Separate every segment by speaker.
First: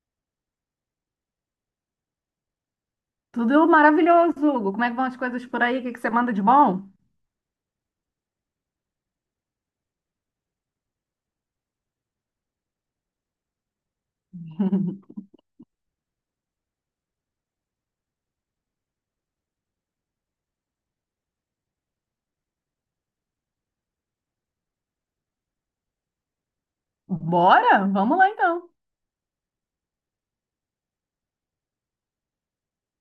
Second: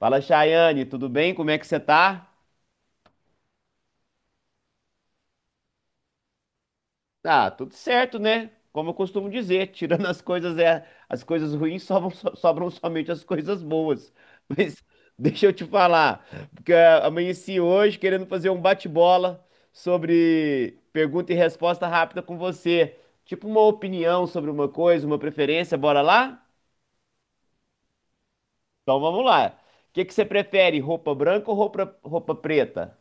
Speaker 1: Fala, Chayane, tudo bem? Como é que você tá?
Speaker 2: Tudo maravilhoso, Hugo. Como é que vão as coisas por aí? O que que você manda de bom?
Speaker 1: Ah, tudo certo, né? Como eu costumo dizer, tirando as coisas ruins, sobram somente as coisas boas. Mas deixa eu te falar, porque amanheci hoje querendo fazer um bate-bola sobre pergunta e resposta rápida com você. Tipo uma opinião sobre uma coisa, uma preferência, bora lá?
Speaker 2: Bora? Vamos lá então.
Speaker 1: Então vamos lá. O que que você prefere, roupa branca ou roupa preta?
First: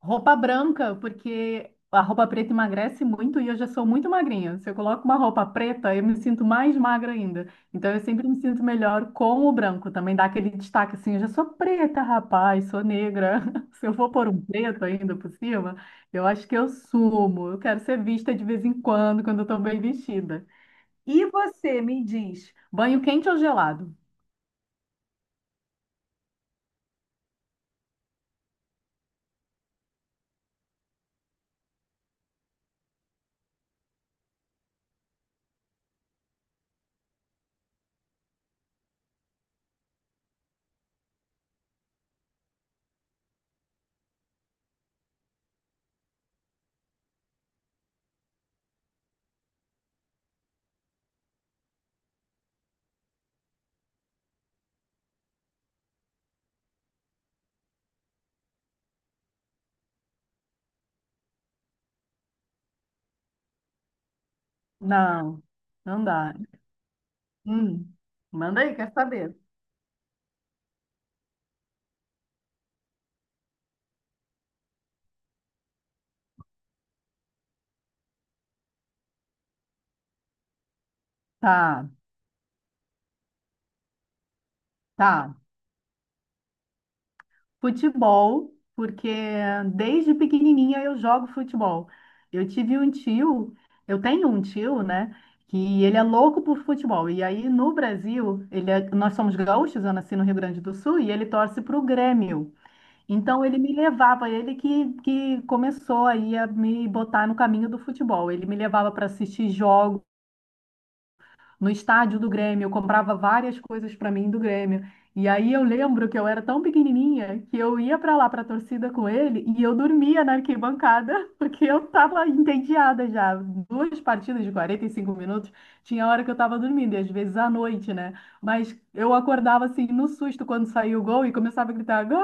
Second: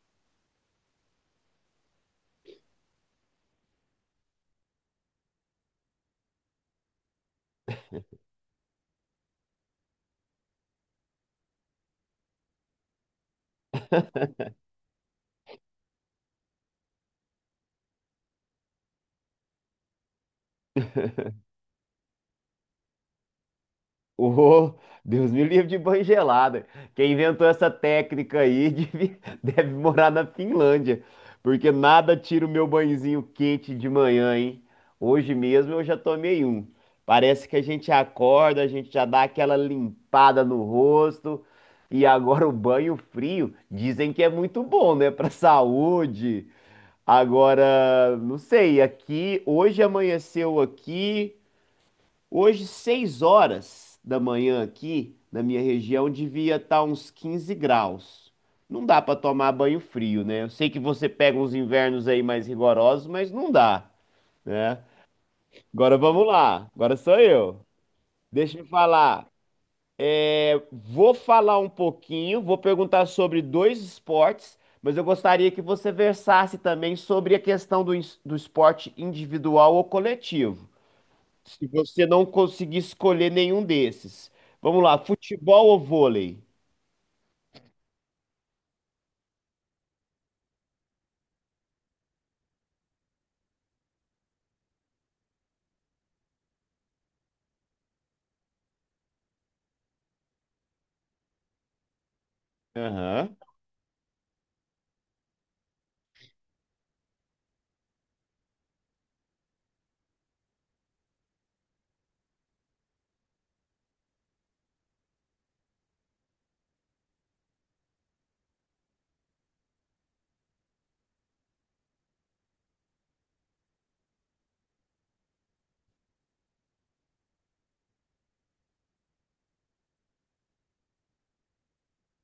Speaker 2: Roupa branca, porque a roupa preta emagrece muito e eu já sou muito magrinha. Se eu coloco uma roupa preta, eu me sinto mais magra ainda. Então eu sempre me sinto melhor com o branco. Também dá aquele destaque assim, eu já sou preta, rapaz, sou negra. Se eu for pôr um preto ainda por cima, eu acho que eu sumo. Eu quero ser vista de vez em quando, quando eu estou bem vestida. E você me diz, banho quente ou gelado?
Speaker 1: Ô, Deus me livre de banho gelado. Quem inventou essa técnica aí deve, deve morar na Finlândia, porque nada tira o meu banhozinho quente de manhã, hein? Hoje mesmo eu já tomei um. Parece que a gente acorda, a gente já dá aquela limpada no rosto, e agora o banho frio dizem que é muito bom, né, para saúde. Agora, não sei, aqui hoje amanheceu aqui. Hoje, 6h da manhã aqui na minha região, devia estar uns 15 graus. Não dá para tomar banho frio, né? Eu sei que você pega uns invernos aí mais rigorosos, mas não dá, né?
Speaker 2: Não,
Speaker 1: Agora
Speaker 2: não
Speaker 1: vamos
Speaker 2: dá.
Speaker 1: lá. Agora sou eu.
Speaker 2: Hum,
Speaker 1: Deixa
Speaker 2: manda
Speaker 1: eu
Speaker 2: aí, quer
Speaker 1: falar.
Speaker 2: saber?
Speaker 1: É, vou falar um pouquinho, vou perguntar sobre dois esportes, mas eu gostaria que você versasse também sobre a questão do esporte individual ou coletivo. Se
Speaker 2: Tá,
Speaker 1: você não conseguir escolher nenhum desses. Vamos lá,
Speaker 2: tá.
Speaker 1: futebol ou vôlei?
Speaker 2: Futebol, porque desde pequenininha eu jogo futebol. Eu tive um tio, eu tenho um tio, né, que ele é louco por futebol. E aí no Brasil, nós somos gaúchos, eu nasci no Rio Grande do Sul, e ele torce para o Grêmio.
Speaker 1: Aham.
Speaker 2: Então ele me levava, ele que começou aí a me botar no caminho do futebol. Ele me levava para assistir jogos no estádio do Grêmio, eu comprava várias coisas para mim do Grêmio. E aí eu lembro que eu era tão pequenininha que eu ia para lá para a torcida com ele e eu dormia na arquibancada porque eu estava entediada já. Duas partidas de 45 minutos, tinha hora que eu estava dormindo, e às vezes à noite, né? Mas eu acordava assim no susto quando saía o gol e começava a gritar: "Gol!"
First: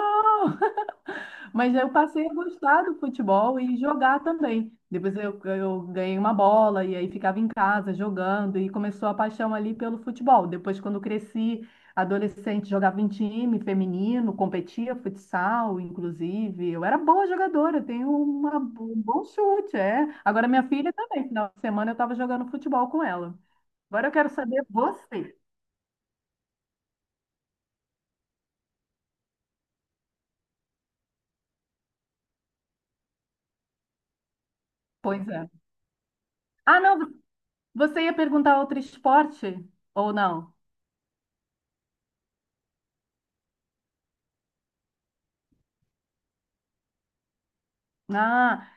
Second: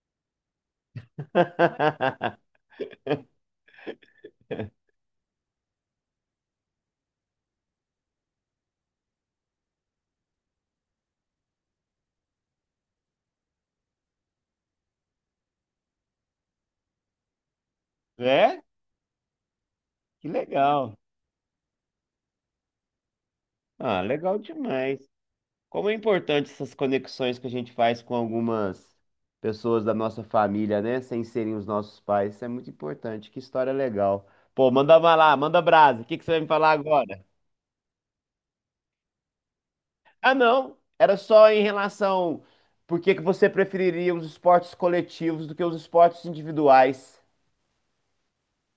Speaker 2: Mas eu passei a gostar do futebol e jogar também. Depois eu ganhei uma bola e aí ficava em casa jogando e começou a paixão ali pelo futebol. Depois, quando cresci, adolescente, jogava em time feminino, competia futsal, inclusive. Eu era boa jogadora, tenho
Speaker 1: É?
Speaker 2: um bom chute, é.
Speaker 1: Que
Speaker 2: Agora minha filha
Speaker 1: legal.
Speaker 2: também, final de semana eu estava jogando futebol com ela.
Speaker 1: Ah,
Speaker 2: Agora eu quero
Speaker 1: legal
Speaker 2: saber
Speaker 1: demais.
Speaker 2: você.
Speaker 1: Como é importante essas conexões que a gente faz com algumas pessoas da nossa família, né? Sem serem os nossos pais. Isso é muito importante. Que história legal. Pô, manda uma
Speaker 2: Pois
Speaker 1: lá,
Speaker 2: é.
Speaker 1: manda brasa. O que que você vai me falar
Speaker 2: Ah, não,
Speaker 1: agora?
Speaker 2: você ia perguntar outro esporte ou
Speaker 1: Ah,
Speaker 2: não?
Speaker 1: não. Era só em relação por que que você preferiria os esportes coletivos do que os esportes individuais?
Speaker 2: Ah.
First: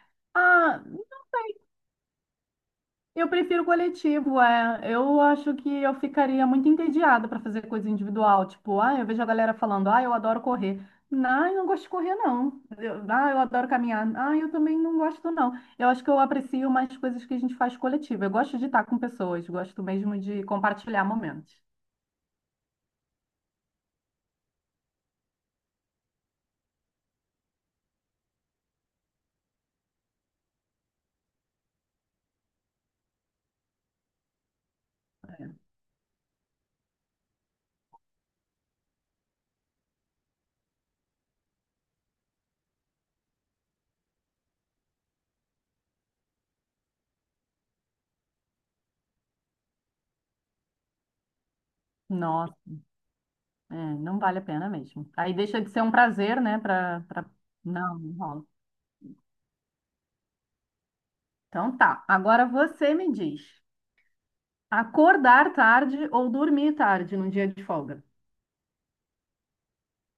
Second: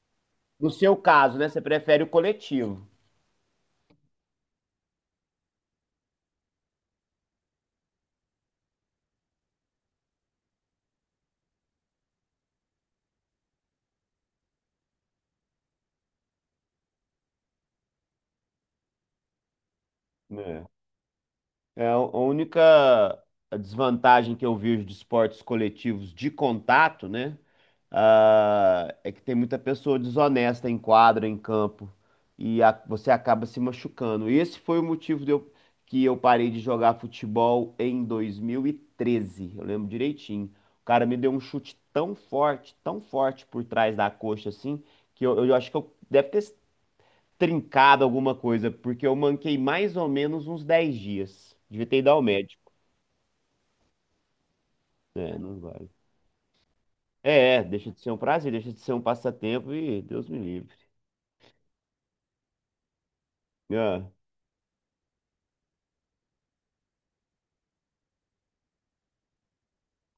Speaker 1: No
Speaker 2: Ah,
Speaker 1: seu caso, né? Você prefere o coletivo.
Speaker 2: Eu prefiro coletivo, é. Eu acho que eu ficaria muito entediada para fazer coisa individual. Tipo, ah, eu vejo a galera falando, ah, eu adoro correr. Não, eu não gosto de correr, não. Ah, eu adoro caminhar. Ah, eu também não gosto, não. Eu acho que eu aprecio mais coisas que a gente faz coletivo. Eu gosto de estar com pessoas, gosto mesmo de
Speaker 1: Né?
Speaker 2: compartilhar momentos.
Speaker 1: É a única desvantagem que eu vejo de esportes coletivos de contato, né? Ah, é que tem muita pessoa desonesta em quadra, em campo, e a- você acaba se machucando. Esse foi o motivo que eu parei de jogar futebol em 2013. Eu lembro direitinho. O cara me deu um chute tão forte por trás da coxa assim, que eu acho que eu deve ter trincado alguma coisa, porque eu manquei mais ou menos uns 10 dias. Devia ter ido ao
Speaker 2: Nossa,
Speaker 1: médico.
Speaker 2: é, não vale a pena mesmo. Aí
Speaker 1: É, não
Speaker 2: deixa de ser
Speaker 1: vale.
Speaker 2: um prazer, né? Pra, pra...
Speaker 1: É, é, deixa de
Speaker 2: Não,
Speaker 1: ser
Speaker 2: não
Speaker 1: um
Speaker 2: rola.
Speaker 1: prazer, deixa de ser um passatempo e Deus me livre.
Speaker 2: Então tá, agora você me diz.
Speaker 1: Ah,
Speaker 2: Acordar tarde ou dormir tarde num dia de folga?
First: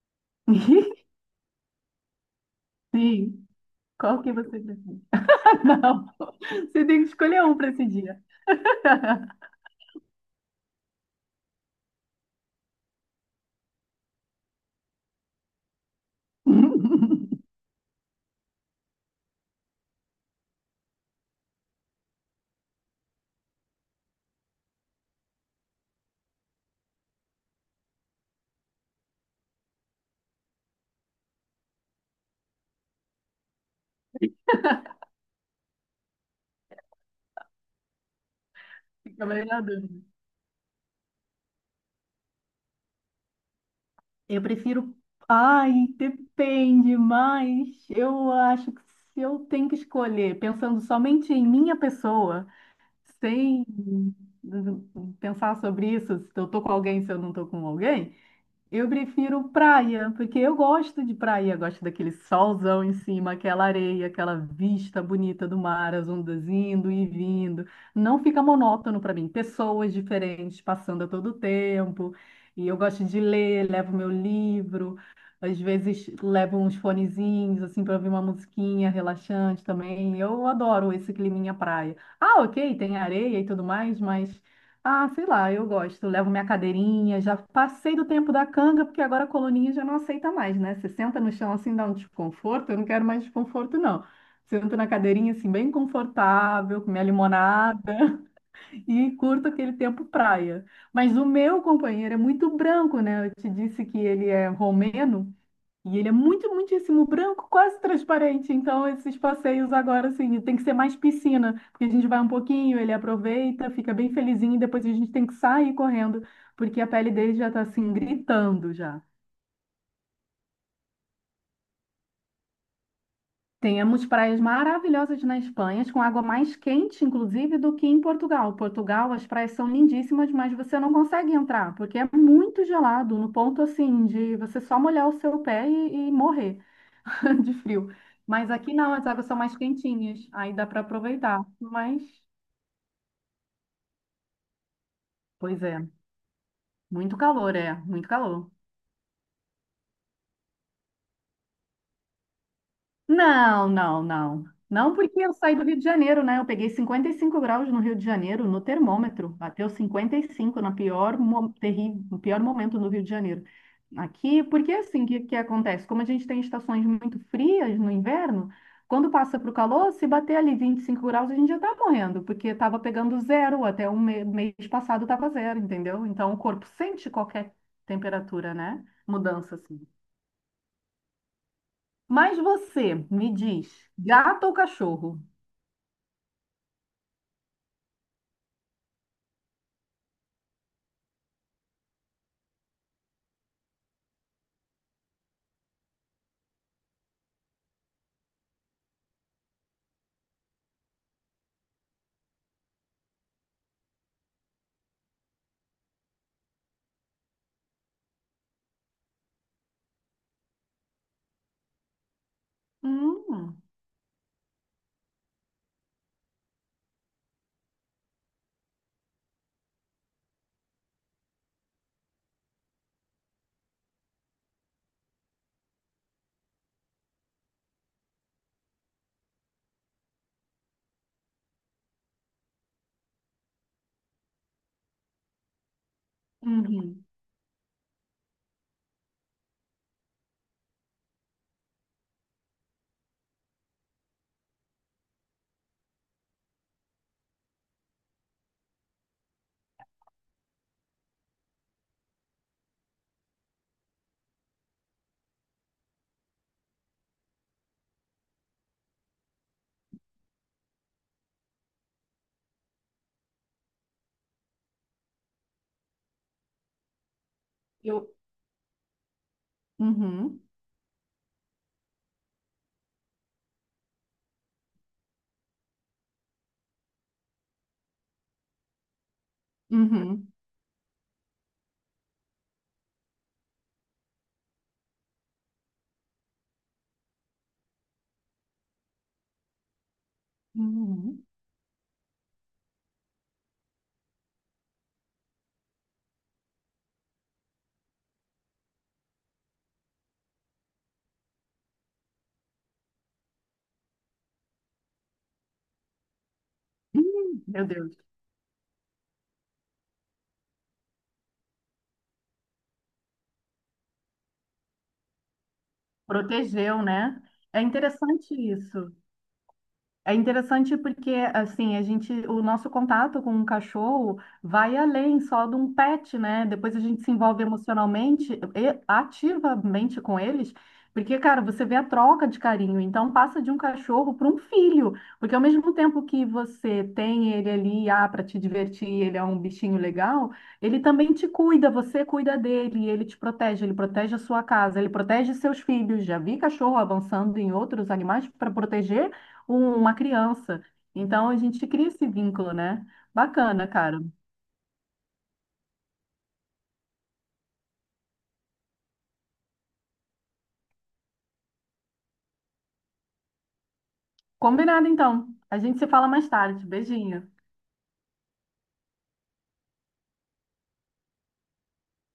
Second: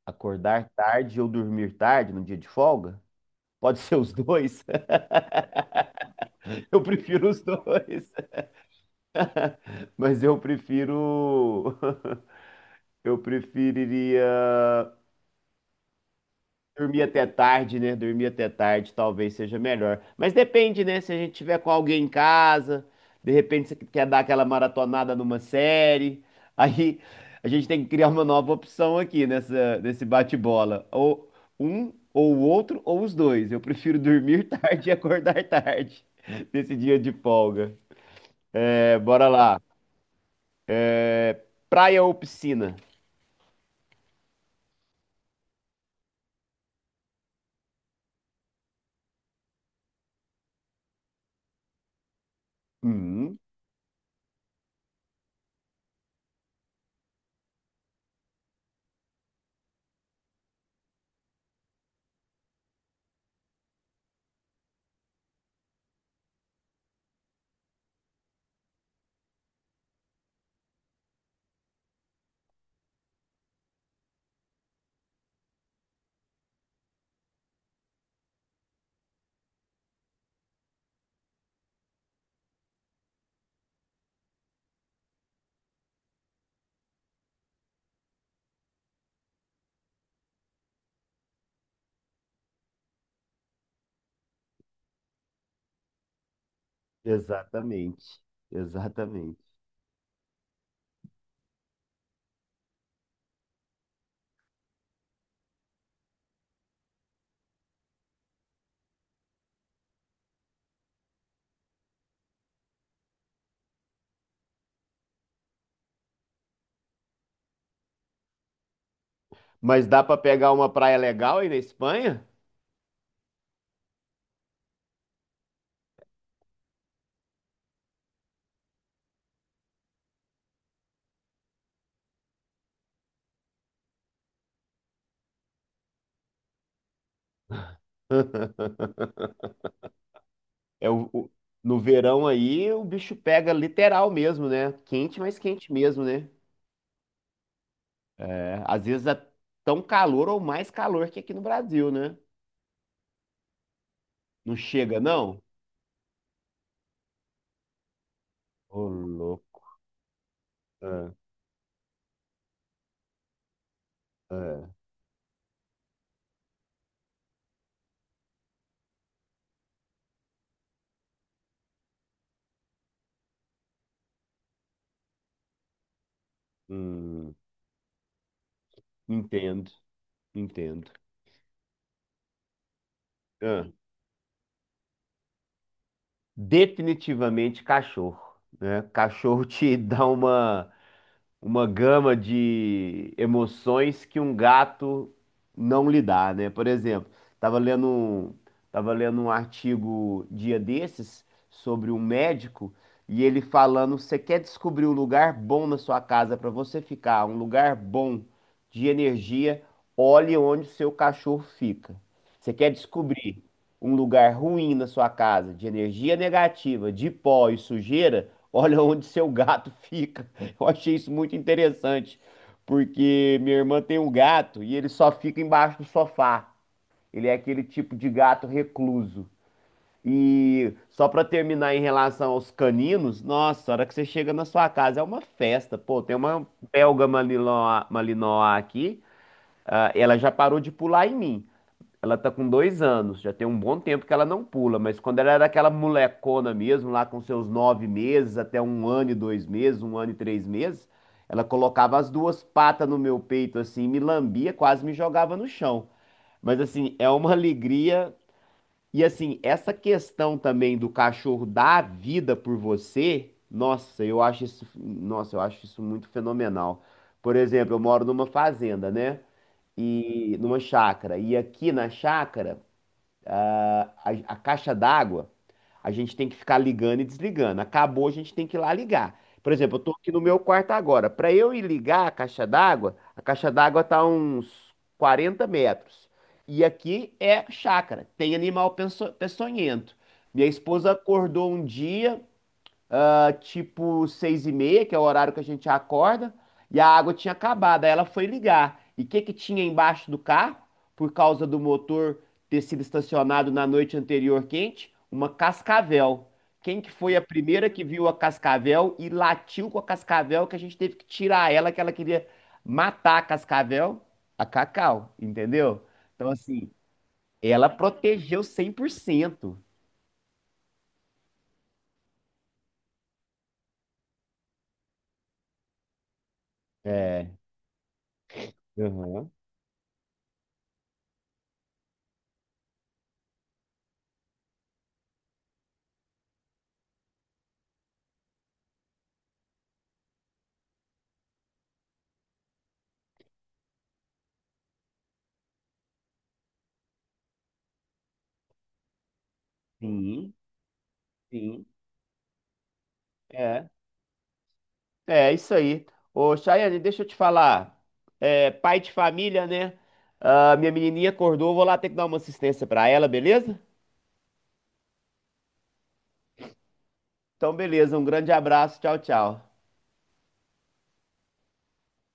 Speaker 1: acordar tarde ou dormir tarde no dia de folga?
Speaker 2: Sim.
Speaker 1: Pode ser os
Speaker 2: Qual que você
Speaker 1: dois.
Speaker 2: prefere? Não.
Speaker 1: Eu
Speaker 2: Você tem que
Speaker 1: prefiro os
Speaker 2: escolher um para esse
Speaker 1: dois,
Speaker 2: dia.
Speaker 1: mas eu prefiro. Eu preferiria. Dormir até tarde, né? Dormir até tarde talvez seja melhor. Mas depende, né? Se a gente tiver com alguém em casa, de repente você quer dar aquela maratonada numa série, aí a gente tem que criar uma nova opção aqui nesse bate-bola. Ou um, ou o outro, ou os dois. Eu prefiro dormir tarde e acordar tarde nesse dia de folga. É,
Speaker 2: Fica
Speaker 1: bora
Speaker 2: meio na
Speaker 1: lá.
Speaker 2: dúvida.
Speaker 1: É, praia ou piscina?
Speaker 2: Eu prefiro. Ai, depende, mas eu acho que se eu tenho que escolher, pensando somente em minha pessoa,
Speaker 1: Hum,
Speaker 2: sem pensar sobre isso, se eu tô com alguém, se eu não tô com alguém. Eu prefiro praia, porque eu gosto de praia, gosto daquele solzão em cima, aquela areia, aquela vista bonita do mar, as ondas indo e vindo. Não fica monótono para mim. Pessoas diferentes passando a todo tempo. E eu gosto de ler, levo meu livro, às vezes levo uns fonezinhos assim para ouvir uma musiquinha relaxante também. Eu adoro esse climinha praia. Ah, ok, tem areia e tudo mais, mas ah, sei lá, eu gosto. Eu Levo minha cadeirinha, já passei do tempo da canga, porque agora a coluninha já não aceita mais, né? Você senta no chão assim, dá um desconforto, eu não quero mais desconforto, não. Sento na cadeirinha assim, bem confortável, com minha limonada
Speaker 1: exatamente.
Speaker 2: e
Speaker 1: Exatamente.
Speaker 2: curto aquele tempo praia. Mas o meu companheiro é muito branco, né? Eu te disse que ele é romeno. E ele é muito, muitíssimo branco, quase transparente. Então, esses passeios agora, assim, tem que ser mais piscina, porque a gente vai um pouquinho, ele aproveita, fica bem felizinho, e depois a gente tem que sair correndo, porque a pele dele já está assim, gritando já.
Speaker 1: Mas dá pra pegar uma praia legal aí na Espanha?
Speaker 2: Temos praias maravilhosas na Espanha, com água mais quente, inclusive, do que em Portugal. Portugal, as praias são lindíssimas, mas você não consegue entrar, porque é muito gelado, no ponto, assim, de você só molhar o seu pé e morrer. de frio. Mas aqui não, as águas são mais quentinhas, aí dá para
Speaker 1: É
Speaker 2: aproveitar.
Speaker 1: no
Speaker 2: Mas,
Speaker 1: verão aí o bicho pega literal mesmo, né? Quente, mas
Speaker 2: pois
Speaker 1: quente
Speaker 2: é,
Speaker 1: mesmo, né?
Speaker 2: muito calor, é, muito calor.
Speaker 1: É, às vezes é tão calor ou mais calor que aqui no Brasil, né?
Speaker 2: Não, não, não.
Speaker 1: Não
Speaker 2: Não,
Speaker 1: chega,
Speaker 2: porque eu
Speaker 1: não?
Speaker 2: saí do Rio de Janeiro, né? Eu peguei 55 graus no Rio de Janeiro, no
Speaker 1: Ô,
Speaker 2: termômetro.
Speaker 1: louco.
Speaker 2: Bateu 55 no
Speaker 1: Ah,
Speaker 2: pior, no pior momento no Rio de Janeiro. Aqui,
Speaker 1: ah,
Speaker 2: porque assim, o que, que acontece? Como a gente tem estações muito frias no inverno, quando passa para o calor, se bater ali 25 graus, a gente já está morrendo, porque estava pegando zero, até mês passado estava zero, entendeu? Então, o corpo sente
Speaker 1: hum,
Speaker 2: qualquer temperatura, né? Mudança,
Speaker 1: Entendo,
Speaker 2: assim.
Speaker 1: entendo.
Speaker 2: Mas você me
Speaker 1: Ah,
Speaker 2: diz, gato ou cachorro?
Speaker 1: definitivamente cachorro, né? Cachorro te dá uma gama de emoções que um gato não lhe dá, né? Por exemplo, estava tava lendo um artigo dia desses sobre um médico e ele falando: você quer descobrir um lugar bom na sua casa para você ficar, um lugar bom de energia, olhe onde o seu cachorro fica. Você quer descobrir
Speaker 2: Hum,
Speaker 1: um lugar ruim na sua casa, de energia negativa, de pó e sujeira, olha onde seu gato fica. Eu achei isso muito interessante, porque minha irmã tem um gato e ele só fica embaixo do sofá. Ele é aquele tipo de gato recluso. E só pra terminar em relação aos caninos, nossa, a hora que você chega na sua casa é uma festa. Pô, tem uma
Speaker 2: uhum.
Speaker 1: belga malinois, malinois aqui, ah, ela já parou de pular em mim. Ela tá com 2 anos, já tem um bom tempo que ela não pula, mas quando ela era aquela molecona mesmo, lá com seus 9 meses, até um ano e 2 meses, um ano e 3 meses, ela colocava as duas patas no meu peito, assim, me lambia, quase me jogava no chão. Mas, assim, é uma alegria. E, assim, essa questão também do cachorro dar a vida por você, nossa, eu acho isso, nossa, eu acho isso muito fenomenal. Por exemplo, eu moro
Speaker 2: Eu,
Speaker 1: numa fazenda, né? E
Speaker 2: uhum,
Speaker 1: numa chácara. E aqui na chácara a caixa d'água, a gente tem que ficar ligando e desligando. Acabou, a gente tem que ir lá ligar. Por exemplo, eu tô aqui no
Speaker 2: uhum,
Speaker 1: meu quarto agora. Para eu ir ligar a caixa d'água tá a uns 40 metros. E aqui é chácara, tem animal peçonhento. Minha esposa
Speaker 2: uhum.
Speaker 1: acordou um dia, tipo 6h30, que é o horário que a gente acorda, e a água tinha acabado. Aí ela foi ligar. E o que que tinha embaixo do carro? Por causa do motor ter sido estacionado na noite anterior quente, uma cascavel. Quem que foi a
Speaker 2: Meu
Speaker 1: primeira que
Speaker 2: Deus,
Speaker 1: viu a cascavel e latiu com a cascavel que a gente teve que tirar ela, que ela queria matar a cascavel? A Cacau, entendeu? Então, assim,
Speaker 2: protegeu, né? É
Speaker 1: ela
Speaker 2: interessante
Speaker 1: protegeu cem por
Speaker 2: isso.
Speaker 1: cento
Speaker 2: É interessante porque, assim, a gente, o nosso contato com um cachorro vai além só de um pet, né? Depois a gente se
Speaker 1: É.
Speaker 2: envolve emocionalmente e
Speaker 1: Uhum.
Speaker 2: ativamente com eles, porque, cara, você vê a troca de carinho. Então, passa de um cachorro para um filho, porque ao mesmo tempo que você tem ele ali, ah, para te divertir, ele é um bichinho legal, ele também te cuida, você cuida dele, ele te protege, ele protege a sua casa, ele protege seus filhos. Já vi cachorro avançando em outros animais para proteger com uma
Speaker 1: Sim,
Speaker 2: criança. Então a gente
Speaker 1: sim.
Speaker 2: cria esse vínculo, né?
Speaker 1: É.
Speaker 2: Bacana, cara.
Speaker 1: É, isso aí. Ô, Chayane, deixa eu te falar. É, pai de família, né? Ah, minha menininha acordou, vou lá ter que dar uma assistência pra ela, beleza?
Speaker 2: Combinado então. A gente se fala mais tarde. Beijinho.
Speaker 1: Então, beleza. Um grande abraço. Tchau, tchau.